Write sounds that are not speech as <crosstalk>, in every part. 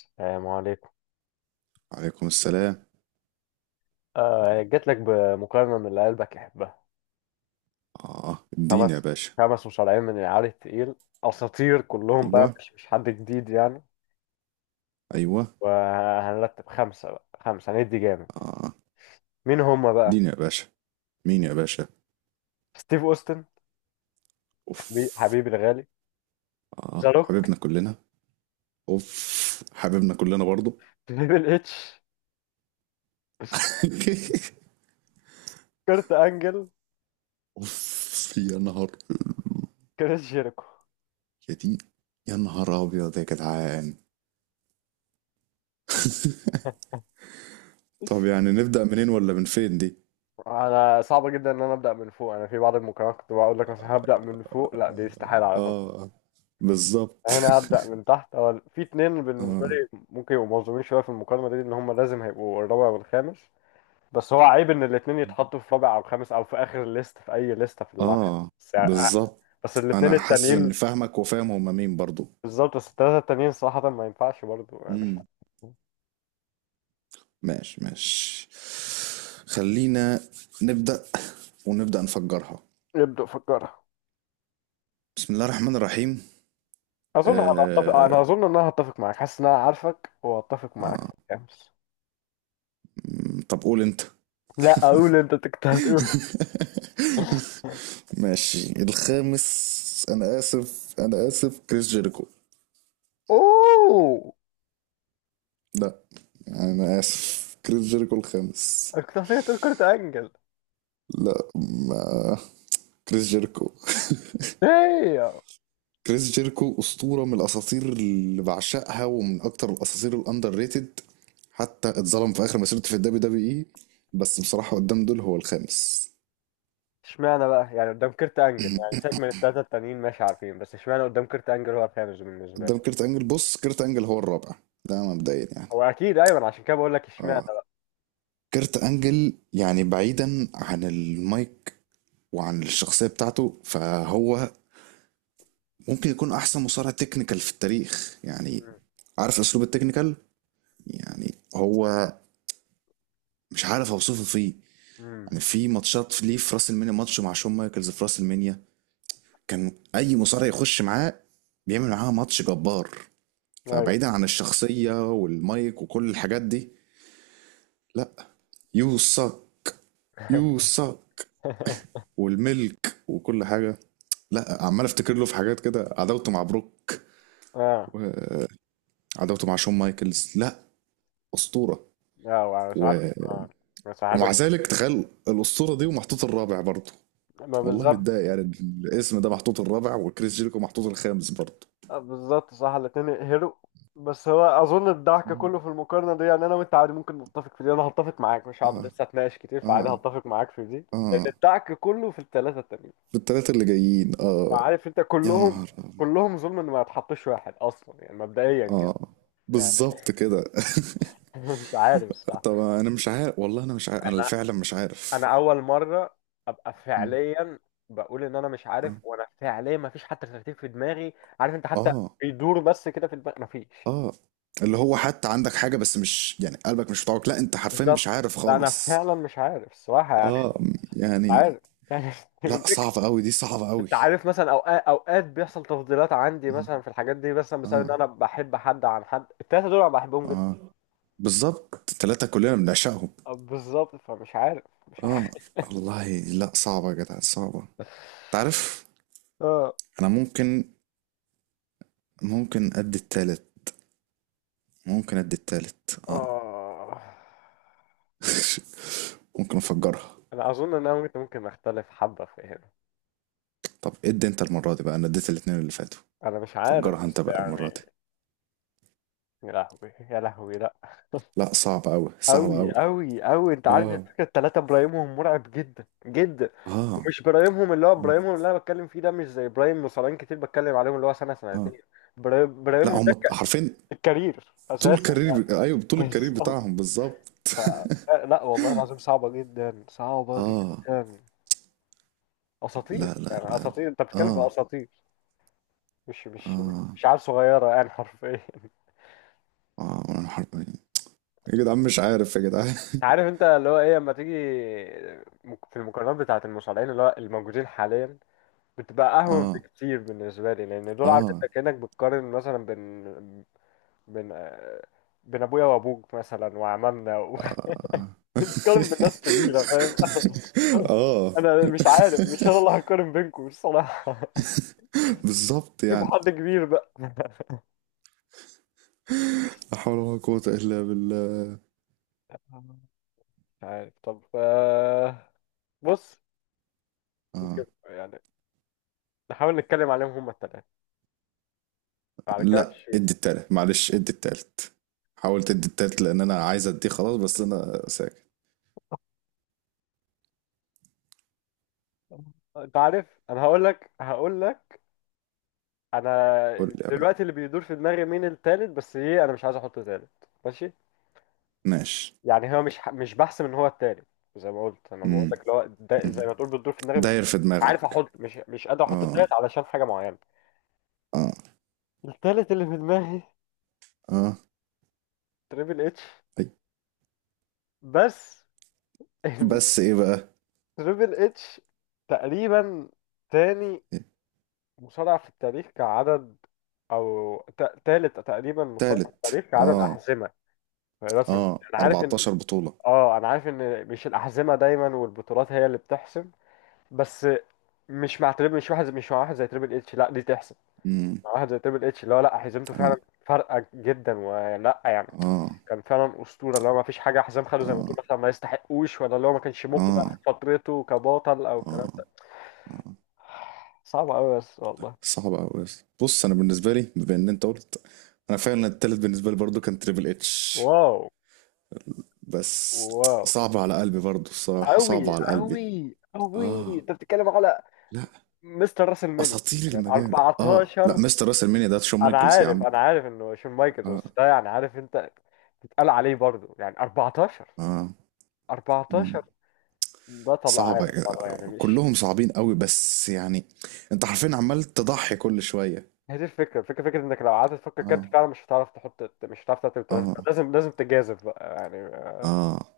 السلام عليكم. عليكم السلام. آه جات لك بمقارنة من اللي قلبك يحبها. آه، اديني يا خمس، باشا. خمس مصارعين من العيار التقيل، أساطير كلهم بقى، أيوة، مش حد جديد يعني. أيوة. وهنرتب خمسة بقى، خمسة هندي جامد. آه، مين هم بقى؟ اديني يا باشا. مين يا باشا؟ ستيف أوستن حبيب أوف. حبيبي الغالي، آه، ذا روك، حبيبنا كلنا. أوف، حبيبنا كلنا برضو. تريبل اتش، <laughs> كرت أنجل، أوف يا نهار. كريس جيريكو. <laughs> يا دي. يا نهار أبيض يا جدعان. طب يعني نبدأ منين ولا من فين دي؟ انا صعب جدا ان ابدا من فوق. انا في بعض المقارنات كنت بقول لك مثلا هبدا من فوق، لا دي استحاله اعرف. آه، بالظبط. هنا هبدأ من تحت. هو في اتنين <laughs> بالنسبة آه، لي ممكن يبقوا مظلومين شوية في المقارنة دي، إن هم لازم هيبقوا الرابع والخامس. بس هو عيب إن الاتنين يتحطوا في رابع أو خامس أو في آخر الليست، في أي ليستة في العالم. آه، بس، بالظبط. بس الاتنين أنا حاسس إني التانيين. فاهمك وفاهم هما مين برضو. بالظبط. بس التلاتة التانيين صراحة ما ينفعش برضه، يعني مش عارف. ماشي، ماشي. خلينا نبدأ ونبدأ نفجرها. يبدأ فكرها. بسم الله الرحمن الرحيم. أظن هنتفق، آه... أنا أظن إن هتفق معاك، حاسس إن أنا عارفك وهتفق معاك في آه... الخامس. طب قول انت. لا أقول أنت، كنت هتقول. <laughs> <laughs> ماشي، الخامس. انا اسف كريس جيريكو. أوه. لا. انا اسف، كريس جيريكو الخامس. كنت هتقول كرة أنجل. لا، ما كريس جيريكو. ايه؟ كريس جيركو أسطورة من الأساطير اللي بعشقها ومن أكتر الأساطير الأندر ريتد. حتى اتظلم في آخر مسيرته في الدبليو دبليو إي. بس بصراحة قدام دول هو الخامس. اشمعنى بقى، يعني قدام كيرت انجل يعني، سيبك من التلاتة التانيين ماشي عارفين، بس اشمعنى قدام كيرت انجل هو الخامس بالنسبة لك؟ قدام كيرت أنجل، بص، كيرت أنجل هو الرابع. ده مبدئيا يعني. هو اكيد ايوه، أنا عشان كده بقول لك اشمعنى. آه. كيرت أنجل يعني بعيدا عن المايك وعن الشخصية بتاعته فهو ممكن يكون أحسن مصارع تكنيكال في التاريخ يعني. مم. عارف أسلوب التكنيكال، يعني هو مش عارف أوصفه فيه. مم. يعني في ماتشات ليه، في راس المنيا ماتش مع شون مايكلز في راس المنيا. كان اي مصارع يخش معاه بيعمل معاه ماتش جبار. ايوه. فبعيدا عن الشخصية والمايك وكل الحاجات دي. لا. يو ساك، يو ساك <laughs> والملك وكل حاجة. لا عمال افتكر له في حاجات كده، عداوته مع بروك اه، وعداوته مع شون مايكلز. لا، أسطورة. اه مساحات. و... اه مساحات. ومع ذلك تخيل الأسطورة دي ومحطوط الرابع برضه. ما والله بالظبط. متضايق، يعني الاسم ده محطوط الرابع وكريس جيريكو محطوط الخامس برضه. آه، بالظبط صح، الاتنين يقهروا. بس هو اظن الضحك كله في المقارنة دي، يعني انا وانت عادي ممكن نتفق في دي، انا هتفق معاك مش هقعد اه. لسه اتناقش كتير، اه. فعادي هتفق معاك في دي. لان اه. الضحك كله في التلاتة التانيين. بالتلاتة اللي جايين، اه. عارف انت يا كلهم، نهار أبيض. كلهم ظلم ان ما يتحطش واحد اصلا يعني، مبدئيا كده. اه، يعني، بالظبط كده. <laughs> مش عارف <laughs> طب صح. انا مش عارف والله، انا مش عارف، انا انا فعلا مش عارف. انا اول مره ابقى مم. فعليا بقول ان انا مش اه. عارف، وانا فعليا ما فيش حتى ترتيب في دماغي. عارف انت حتى، اه. بيدور بس كده في دماغي ما فيش. اه. اللي هو حتى عندك حاجة بس مش يعني قلبك، مش بتاعك، لا انت حرفيا مش بالظبط. عارف لا انا خالص. فعلا مش عارف الصراحه يعني. اه، مش يعني. عارف يعني. لا، صعبة قوي دي، صعبة <laughs> قوي. انت عارف مثلا، اوقات بيحصل تفضيلات عندي مم. مثلا في الحاجات دي، مثلا بسبب ان اه. انا بحب حد عن حد. التلاته دول انا بحبهم جدا. اه. بالظبط، التلاتة كلنا بنعشقهم. بالظبط، فمش عارف مش. اه والله، لا صعبة يا جدع، صعبة. تعرف، آه. انا ممكن ادي التالت. ممكن ادي التالت، اه. آه. <laughs> ممكن افجرها. أنا أظن إن أنا ممكن أختلف حبة في هنا. طب إيه، ادي انت المرة دي بقى، انا اديت الاتنين اللي فاتوا. أنا مش عارف، فجرها انت بس بقى المرة دي. يعني، يا لهوي يا لهوي لأ. لا، صعب اوي، صعب أوي اوي. أوي أوي، أنت عارف اه. الفكرة، التلاتة برايمهم مرعب جدا جدا. اه. ومش برايمهم، اللي هو اه. برايمهم اللي أنا بتكلم فيه ده مش زي برايم مصارعين كتير بتكلم عليهم، اللي هو سنة اه. سنتين. برايم لا، برايمهم هم ده حرفيا الكارير طول أساسا. الكارير، ايوه <laughs> طول الكارير بالظبط. بتاعهم بالظبط. لا لا، والله العظيم صعبة جدا صعبة اه. جدا. أساطير لا، لا، يعني، لا، لا. أساطير، أنت بتتكلم في اه. أساطير، مش اه. مش عيال صغيرة يعني حرفيا. <laughs> اه. انا حرفيا. يا جدعان مش عارف يا جدعان. <laughs> انت عارف انت اللي هو ايه لما تيجي، في المقارنات بتاعة المصارعين اللي هو الموجودين حاليا، بتبقى أهون اه. بكتير بالنسبة لي، لأن دول عارف اه. انت كأنك بتقارن مثلا بين، بين آه، بين أبويا وأبوك مثلا وعمامنا <laughs> آه. بتقارن بالناس كبيرة، فاهم؟ <laughs> <laughs> آه، أنا مش عارف، مش أنا اللي هقارن بينكم الصراحة. <laughs> بالظبط شوفوا يعني. حد كبير بقى. <laughs> لا حول ولا قوة إلا بالله. مش عارف طب، آه، بص. ممكن آه. يعني نحاول نتكلم عليهم هما التلاتة على لا كاتش. ادي التالت، معلش ادي التالت. حاولت ادي التالت لأن أنا عايز اديه خلاص، بس أنا ساكت. انت عارف، انا هقول لك قول انا لي يا بقى. دلوقتي اللي بيدور في دماغي مين التالت، بس ايه انا مش عايز احطه تالت. ماشي. ماشي. يعني هو مش بحسم ان هو التالت، زي ما قلت انا بقول مم. لك اللي هو ده، مم. زي ما تقول بتدور في دماغي بس. داير في مش عارف دماغك. احط، مش قادر احطه آه. تالت علشان حاجه معينه. آه. التالت اللي في دماغي آه. تريبل اتش. أي. بس. <laughs> بس إيه بقى؟ تريبل اتش تقريبا تاني مصارع في التاريخ كعدد، او تالت تقريبا مصارع في تالت، التاريخ كعدد آه. احزمه رسم. آه، انا عارف ان، 14 بطولة. اه انا عارف ان مش الاحزمه دايما والبطولات هي اللي بتحسم، بس مش مع واحد زي تريبل اتش لا دي تحسم. مم. مع واحد زي تريبل اتش اللي هو لا، حزمته فعلا آه. فارقه جدا ولا يعني آه. كان فعلا اسطوره، اللي هو ما فيش حاجه حزام خده زي ما تقول آه. مثلا ما يستحقوش، ولا اللي هو ما كانش مقنع في آه. فترته كبطل او الكلام اه. ده. اه، صعب قوي بس والله. صعب قوي. بص، انا بالنسبه لي بما ان انت قلت، انا فعلا التالت بالنسبه لي برضو كان تريبل اتش. واو. بس واو. صعب على قلبي برضو الصراحه، صعب قوي على قلبي. قوي قوي. اه. انت بتتكلم على لا، مستر راس المنيا، اساطير يعني المجال. اه لا، 14. مستر راس المانيا ده شون انا مايكلز يا عارف، عم. انا عارف انه شون مايكلز، اه. بس ده يعني عارف انت، بيتقال عليه برضه يعني بطل اه. مم. 14 بطل صعبه عالم يا برضه، يعني جدع. مش. كلهم صعبين قوي بس يعني، انت حرفيا عمال تضحي كل شويه. هي دي الفكره، الفكره فكره انك لو قعدت تفكر كارت اه. فعلا مش هتعرف تحط، مش هتعرف ترتب التلاته، اه. لازم لازم تجازف بقى يعني. اه.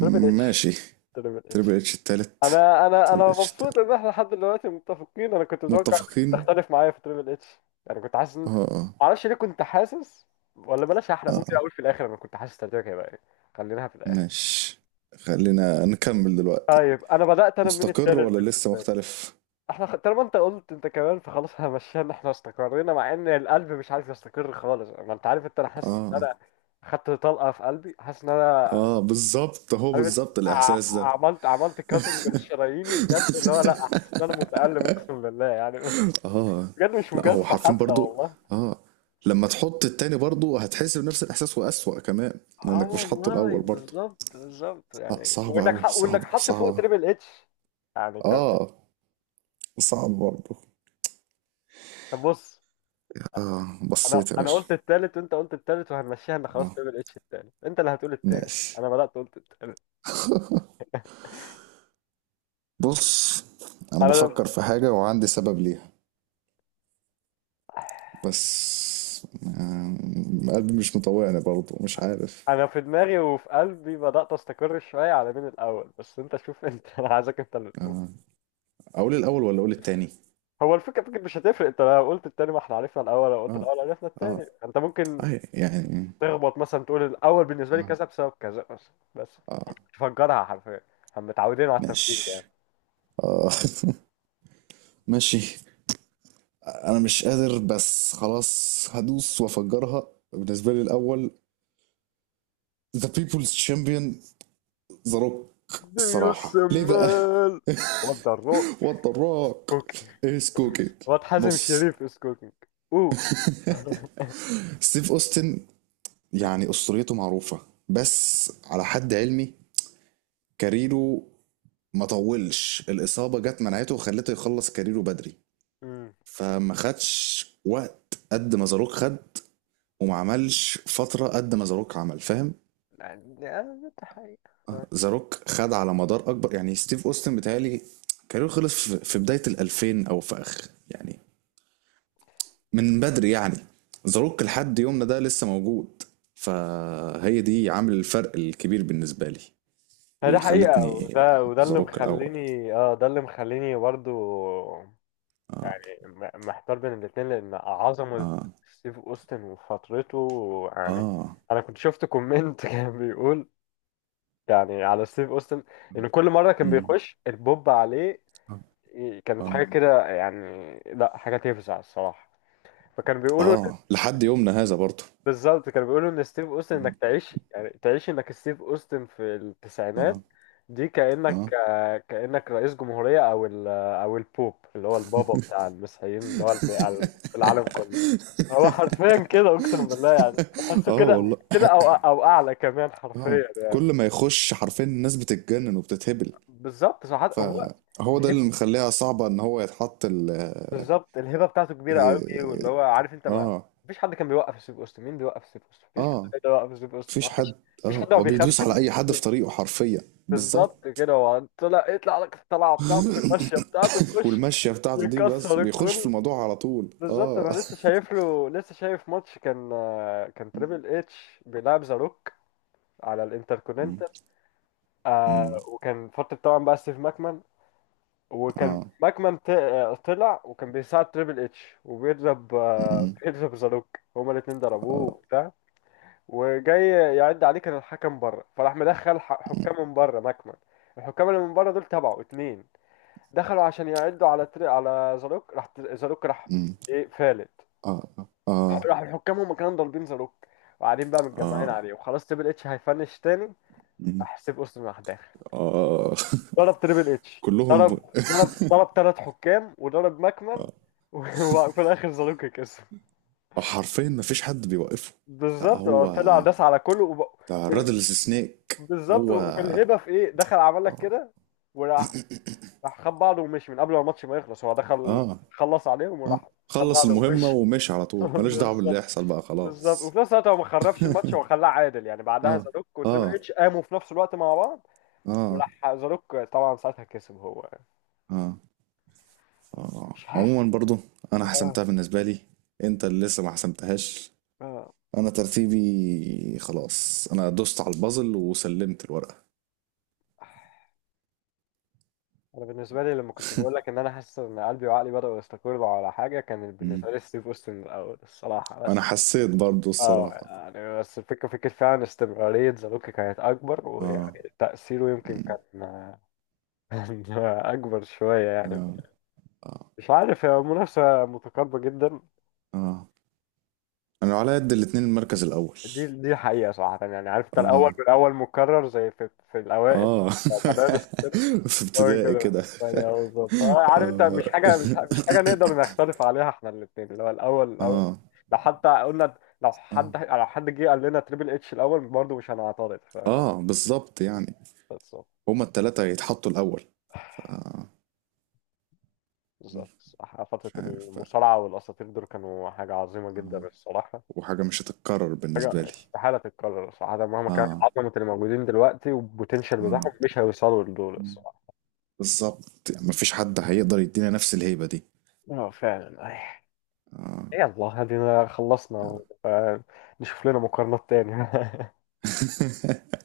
تريبل اتش. ماشي. تريبل تريبل اتش. اتش التالت، انا انا تريبل انا اتش مبسوط التالت، ان احنا لحد دلوقتي متفقين، انا كنت متوقع انك متفقين. تختلف معايا في تريبل اتش. يعني كنت حاسس اه. اه. معرفش ليه كنت حاسس، ولا بلاش احرق، ممكن اه. اقول في الاخر انا كنت حاسس ترتيبك هيبقى ايه. خليناها في الاخر. ماشي، خلينا نكمل دلوقتي. طيب انا بدات انا من مستقر التالت ولا لسه بالنسبه لي. مختلف؟ احنا طالما انت قلت انت كمان فخلاص احنا مشينا، احنا استقرينا، مع ان القلب مش عارف يستقر خالص، ما انت عارف انت، انا حاسس ان اه. انا خدت طلقه في قلبي، حاسس ان انا اه بالظبط، هو عارف إنت، بالظبط ع- الاحساس ده. عملت، عملت كاتنج لشراييني بجد، اللي هو لا حاسس ان انا متالم اقسم بالله يعني، بس اه، بجد مش لا هو مجازفه حرفين حتى برضو. والله. اه، لما تحط التاني برضو هتحس بنفس الاحساس واسوأ كمان اه لانك مش حاطه والله الاول برضو. بالظبط بالظبط، لا، يعني صعبة اوي، وانك صعبة، حط فوق صعبة. تريبل اتش يعني كان. اه، صعب برضو. طب بص. اه، انا بصيت يا انا باشا. قلت التالت، وانت قلت التالت، وهنمشيها ان خلاص اه، تعمل اتش التاني، انت اللي هتقول التاني. ماشي. انا بدأت قلت التالت. <laughs> بص، انا انا، بفكر في حاجة وعندي سبب ليها. بس قلبي مش مطوعني برضه، مش عارف. انا في دماغي وفي قلبي بدأت استقر شوية على مين الاول، بس انت شوف انت، <laughs> انا عايزك انت اللي تقول. آه، اقول الاول ولا اقول التاني؟ هو الفكرة، فكرة مش هتفرق، انت لو قلت التاني ما احنا عرفنا الاول، لو قلت اه. الاول عرفنا اه. التاني. انت ممكن اه يعني. تخبط مثلا، تقول الاول بالنسبة لي اه. كذا بسبب كذا، بس اه. تفجرها حرفيا، هم متعودين على التفكير ده ماشي. يعني. اه. <laughs> ماشي. انا مش قادر، بس خلاص هدوس وافجرها. بالنسبه لي الاول ذا بيبلز تشامبيون، ذا روك. ديوس الصراحه ليه بقى؟ السمال. وات ذا روك؟ <laughs> وات ذا روك از كوكينج. واد حازم بص، شريف از كوكينج. اوه. ستيف اوستن يعني اسطوريته معروفه، بس على حد علمي كاريره ما طولش. الإصابة جت منعته وخلته يخلص كاريره بدري. مم. فما خدش وقت قد ما زاروك خد، وما عملش فترة قد ما زاروك عمل، فاهم؟ يعني آه، ده حقيقة آه. زاروك خد على مدار أكبر. يعني ستيف أوستن بيتهيألي كاريره خلص في بداية الألفين أو في آخر يعني، من بدري يعني. زاروك لحد يومنا ده لسه موجود. فهي دي عامل الفرق الكبير بالنسبة لي، ده اللي حقيقة، خلتني وده أحط وده اللي زاروك الأول. مخليني اه، ده اللي مخليني برضو محتار بين الاتنين، لأن عظمة آه. ستيف أوستن وفترته يعني. آه. أنا كنت شفت كومنت <laughs> كان بيقول، يعني على ستيف أوستن، إن كل مرة كان مم. بيخش البوب عليه آه. كانت آه. حاجة كده يعني، لا حاجة تفزع الصراحة. فكان بيقولوا، آه، لحد يومنا هذا برضه. بالظبط كانوا بيقولوا ان ستيف اوستن، انك مم. تعيش يعني تعيش انك ستيف اوستن في التسعينات، آه. دي آه. كانك آه، كانك رئيس جمهوريه، او ال، او البوب اللي هو البابا بتاع المسيحيين، اللي هو <laughs> في العالم كله. هو حرفيا كده اقسم بالله، يعني تحسه آه كده اه والله. كده، او او اعلى كمان آه. حرفيا. كل ما يخش حرفيا الناس بتتجنن وبتتهبل. بالظبط صح. هو فهو ده الهب، اللي مخليها صعبة إن هو يتحط ال... بالظبط الهبه بتاعته كبيره قوي، واللي هو عارف انت آه. ما، آه. مفيش حد كان بيوقف ستيف اوستن، مين بيوقف ستيف اوستن؟ مفيش حد آه، كان بيوقف ستيف اوستن، مفيش حد. مفيش. مفيش آه، حد ما هو بيدوس بيخافش على من. أي حد في طريقه حرفيا. بالظبط بالظبط. كده، هو طلع يطلع لك الطلعه بتاعته بالمشيه بتاعته <laughs> يخش والمشية بتاعته دي بس يكسر بيخش في الكل. الموضوع على طول بالظبط. انا لسه <laughs> شايف له، لسه شايف ماتش كان، كان تريبل اتش بيلعب ذا روك على مم. الانتركوننتال. آه، مم. وكان فتره طبعا بقى ستيف ماكمان، وكان آه. ماكمان طلع وكان بيساعد تريبل اتش وبيضرب آه بيضرب ذا روك، هما الاتنين <laughs> ضربوه آه. وبتاع، وجاي يعد عليه كان الحكم بره، فراح مدخل حكام من بره ماكمان. الحكام اللي من بره دول تبعه، اتنين دخلوا عشان يعدوا على زاروك. راح زاروك راح، أمم. ايه فالت. آه. آه. راح الحكام هم كانوا ضاربين زاروك وقاعدين بقى متجمعين آه. عليه، وخلاص تريبل اتش هيفنش تاني. أمم. راح سيب اوستن راح داخل، آه. ضرب تريبل <laughs> اتش، كلهم. ضرب ثلاث حكام وضرب ماكمان آه. و- <laughs> وفي الاخر زاروك كسب. حرفيا ما فيش حد بيوقفه. لا بالظبط اه، هو، طلع داس على كله ده وال- رادلز سنيك. بالظبط، هو. والهبه في ايه، دخل عمل لك آه. كده وراح، راح خد بعضه ومشي من قبل ما الماتش ما يخلص، هو دخل اه. خلص عليهم اه، وراح. خد خلص بعضه المهمة ومشي. ومشي على <laughs> طول، ماليش دعوة باللي بالظبط. يحصل بقى بالظبط، خلاص. وفي نفس الوقت هو ما خربش الماتش، هو خلاه عادل يعني، بعدها اه. زاروك اه. وتريبل اتش قاموا في نفس الوقت مع بعض، اه. وراح زاروك طبعا ساعتها كسب هو. اه. اه، مش عارف. عموما برضو انا اه، حسمتها بالنسبة لي، انت اللي لسه ما حسمتهاش. اه انا ترتيبي خلاص، انا دوست على البازل وسلمت الورقة. انا بالنسبه لي لما كنت بقول لك ان انا حاسس ان قلبي وعقلي بداوا يستقروا على حاجه، كان بالنسبه لي ستيف اوستن الاول الصراحه، انا بس حسيت برضو اه الصراحة. يعني، بس الفكره، فكره فعلا استمراريه زاروك كانت اكبر، اه. ويعني تاثيره يمكن مم. كان، <laughs> كان اكبر شويه يعني. اه. اه. مش عارف، هي منافسه متقاربه جدا. اه، انا على قد الاتنين المركز الاول. دي دي حقيقة صراحة، يعني عارف انت الأول اه. بالأول، مكرر زي في، في الأوائل، اه. مدارس كده. <laughs> في أول ابتدائي كده، كده. الثانية أهو، بالظبط. آه، عارف انت مش اه. حاجة، مش مش حاجة <laughs> نقدر نختلف عليها احنا الاتنين، اللي هو الأول الأول. اه. لو حتى قلنا، لو اه. حد، لو حد جه قال لنا تريبل اتش الأول برضه مش هنعترض، ف اه، بالظبط يعني بالظبط. هما التلاتة يتحطوا الاول. ف... بالظبط. مش صح. فترة عارف بقى. المصارعة والأساطير دول كانوا حاجة عظيمة جدا اه. الصراحة. وحاجة مش هتتكرر حاجة بالنسبة لي. استحالة تتكرر صراحة، مهما كانت اه. عظمة الموجودين دلوقتي والبوتنشال اه. بتاعهم، مش هيوصلوا لدول مم. الصراحة. بالظبط يعني مفيش حد هيقدر يدينا نفس الهيبة دي. اه فعلا أي. اه. يلا هدينا خلصنا. آه. آه، نشوف لنا مقارنات تانية. <laughs> <laughs>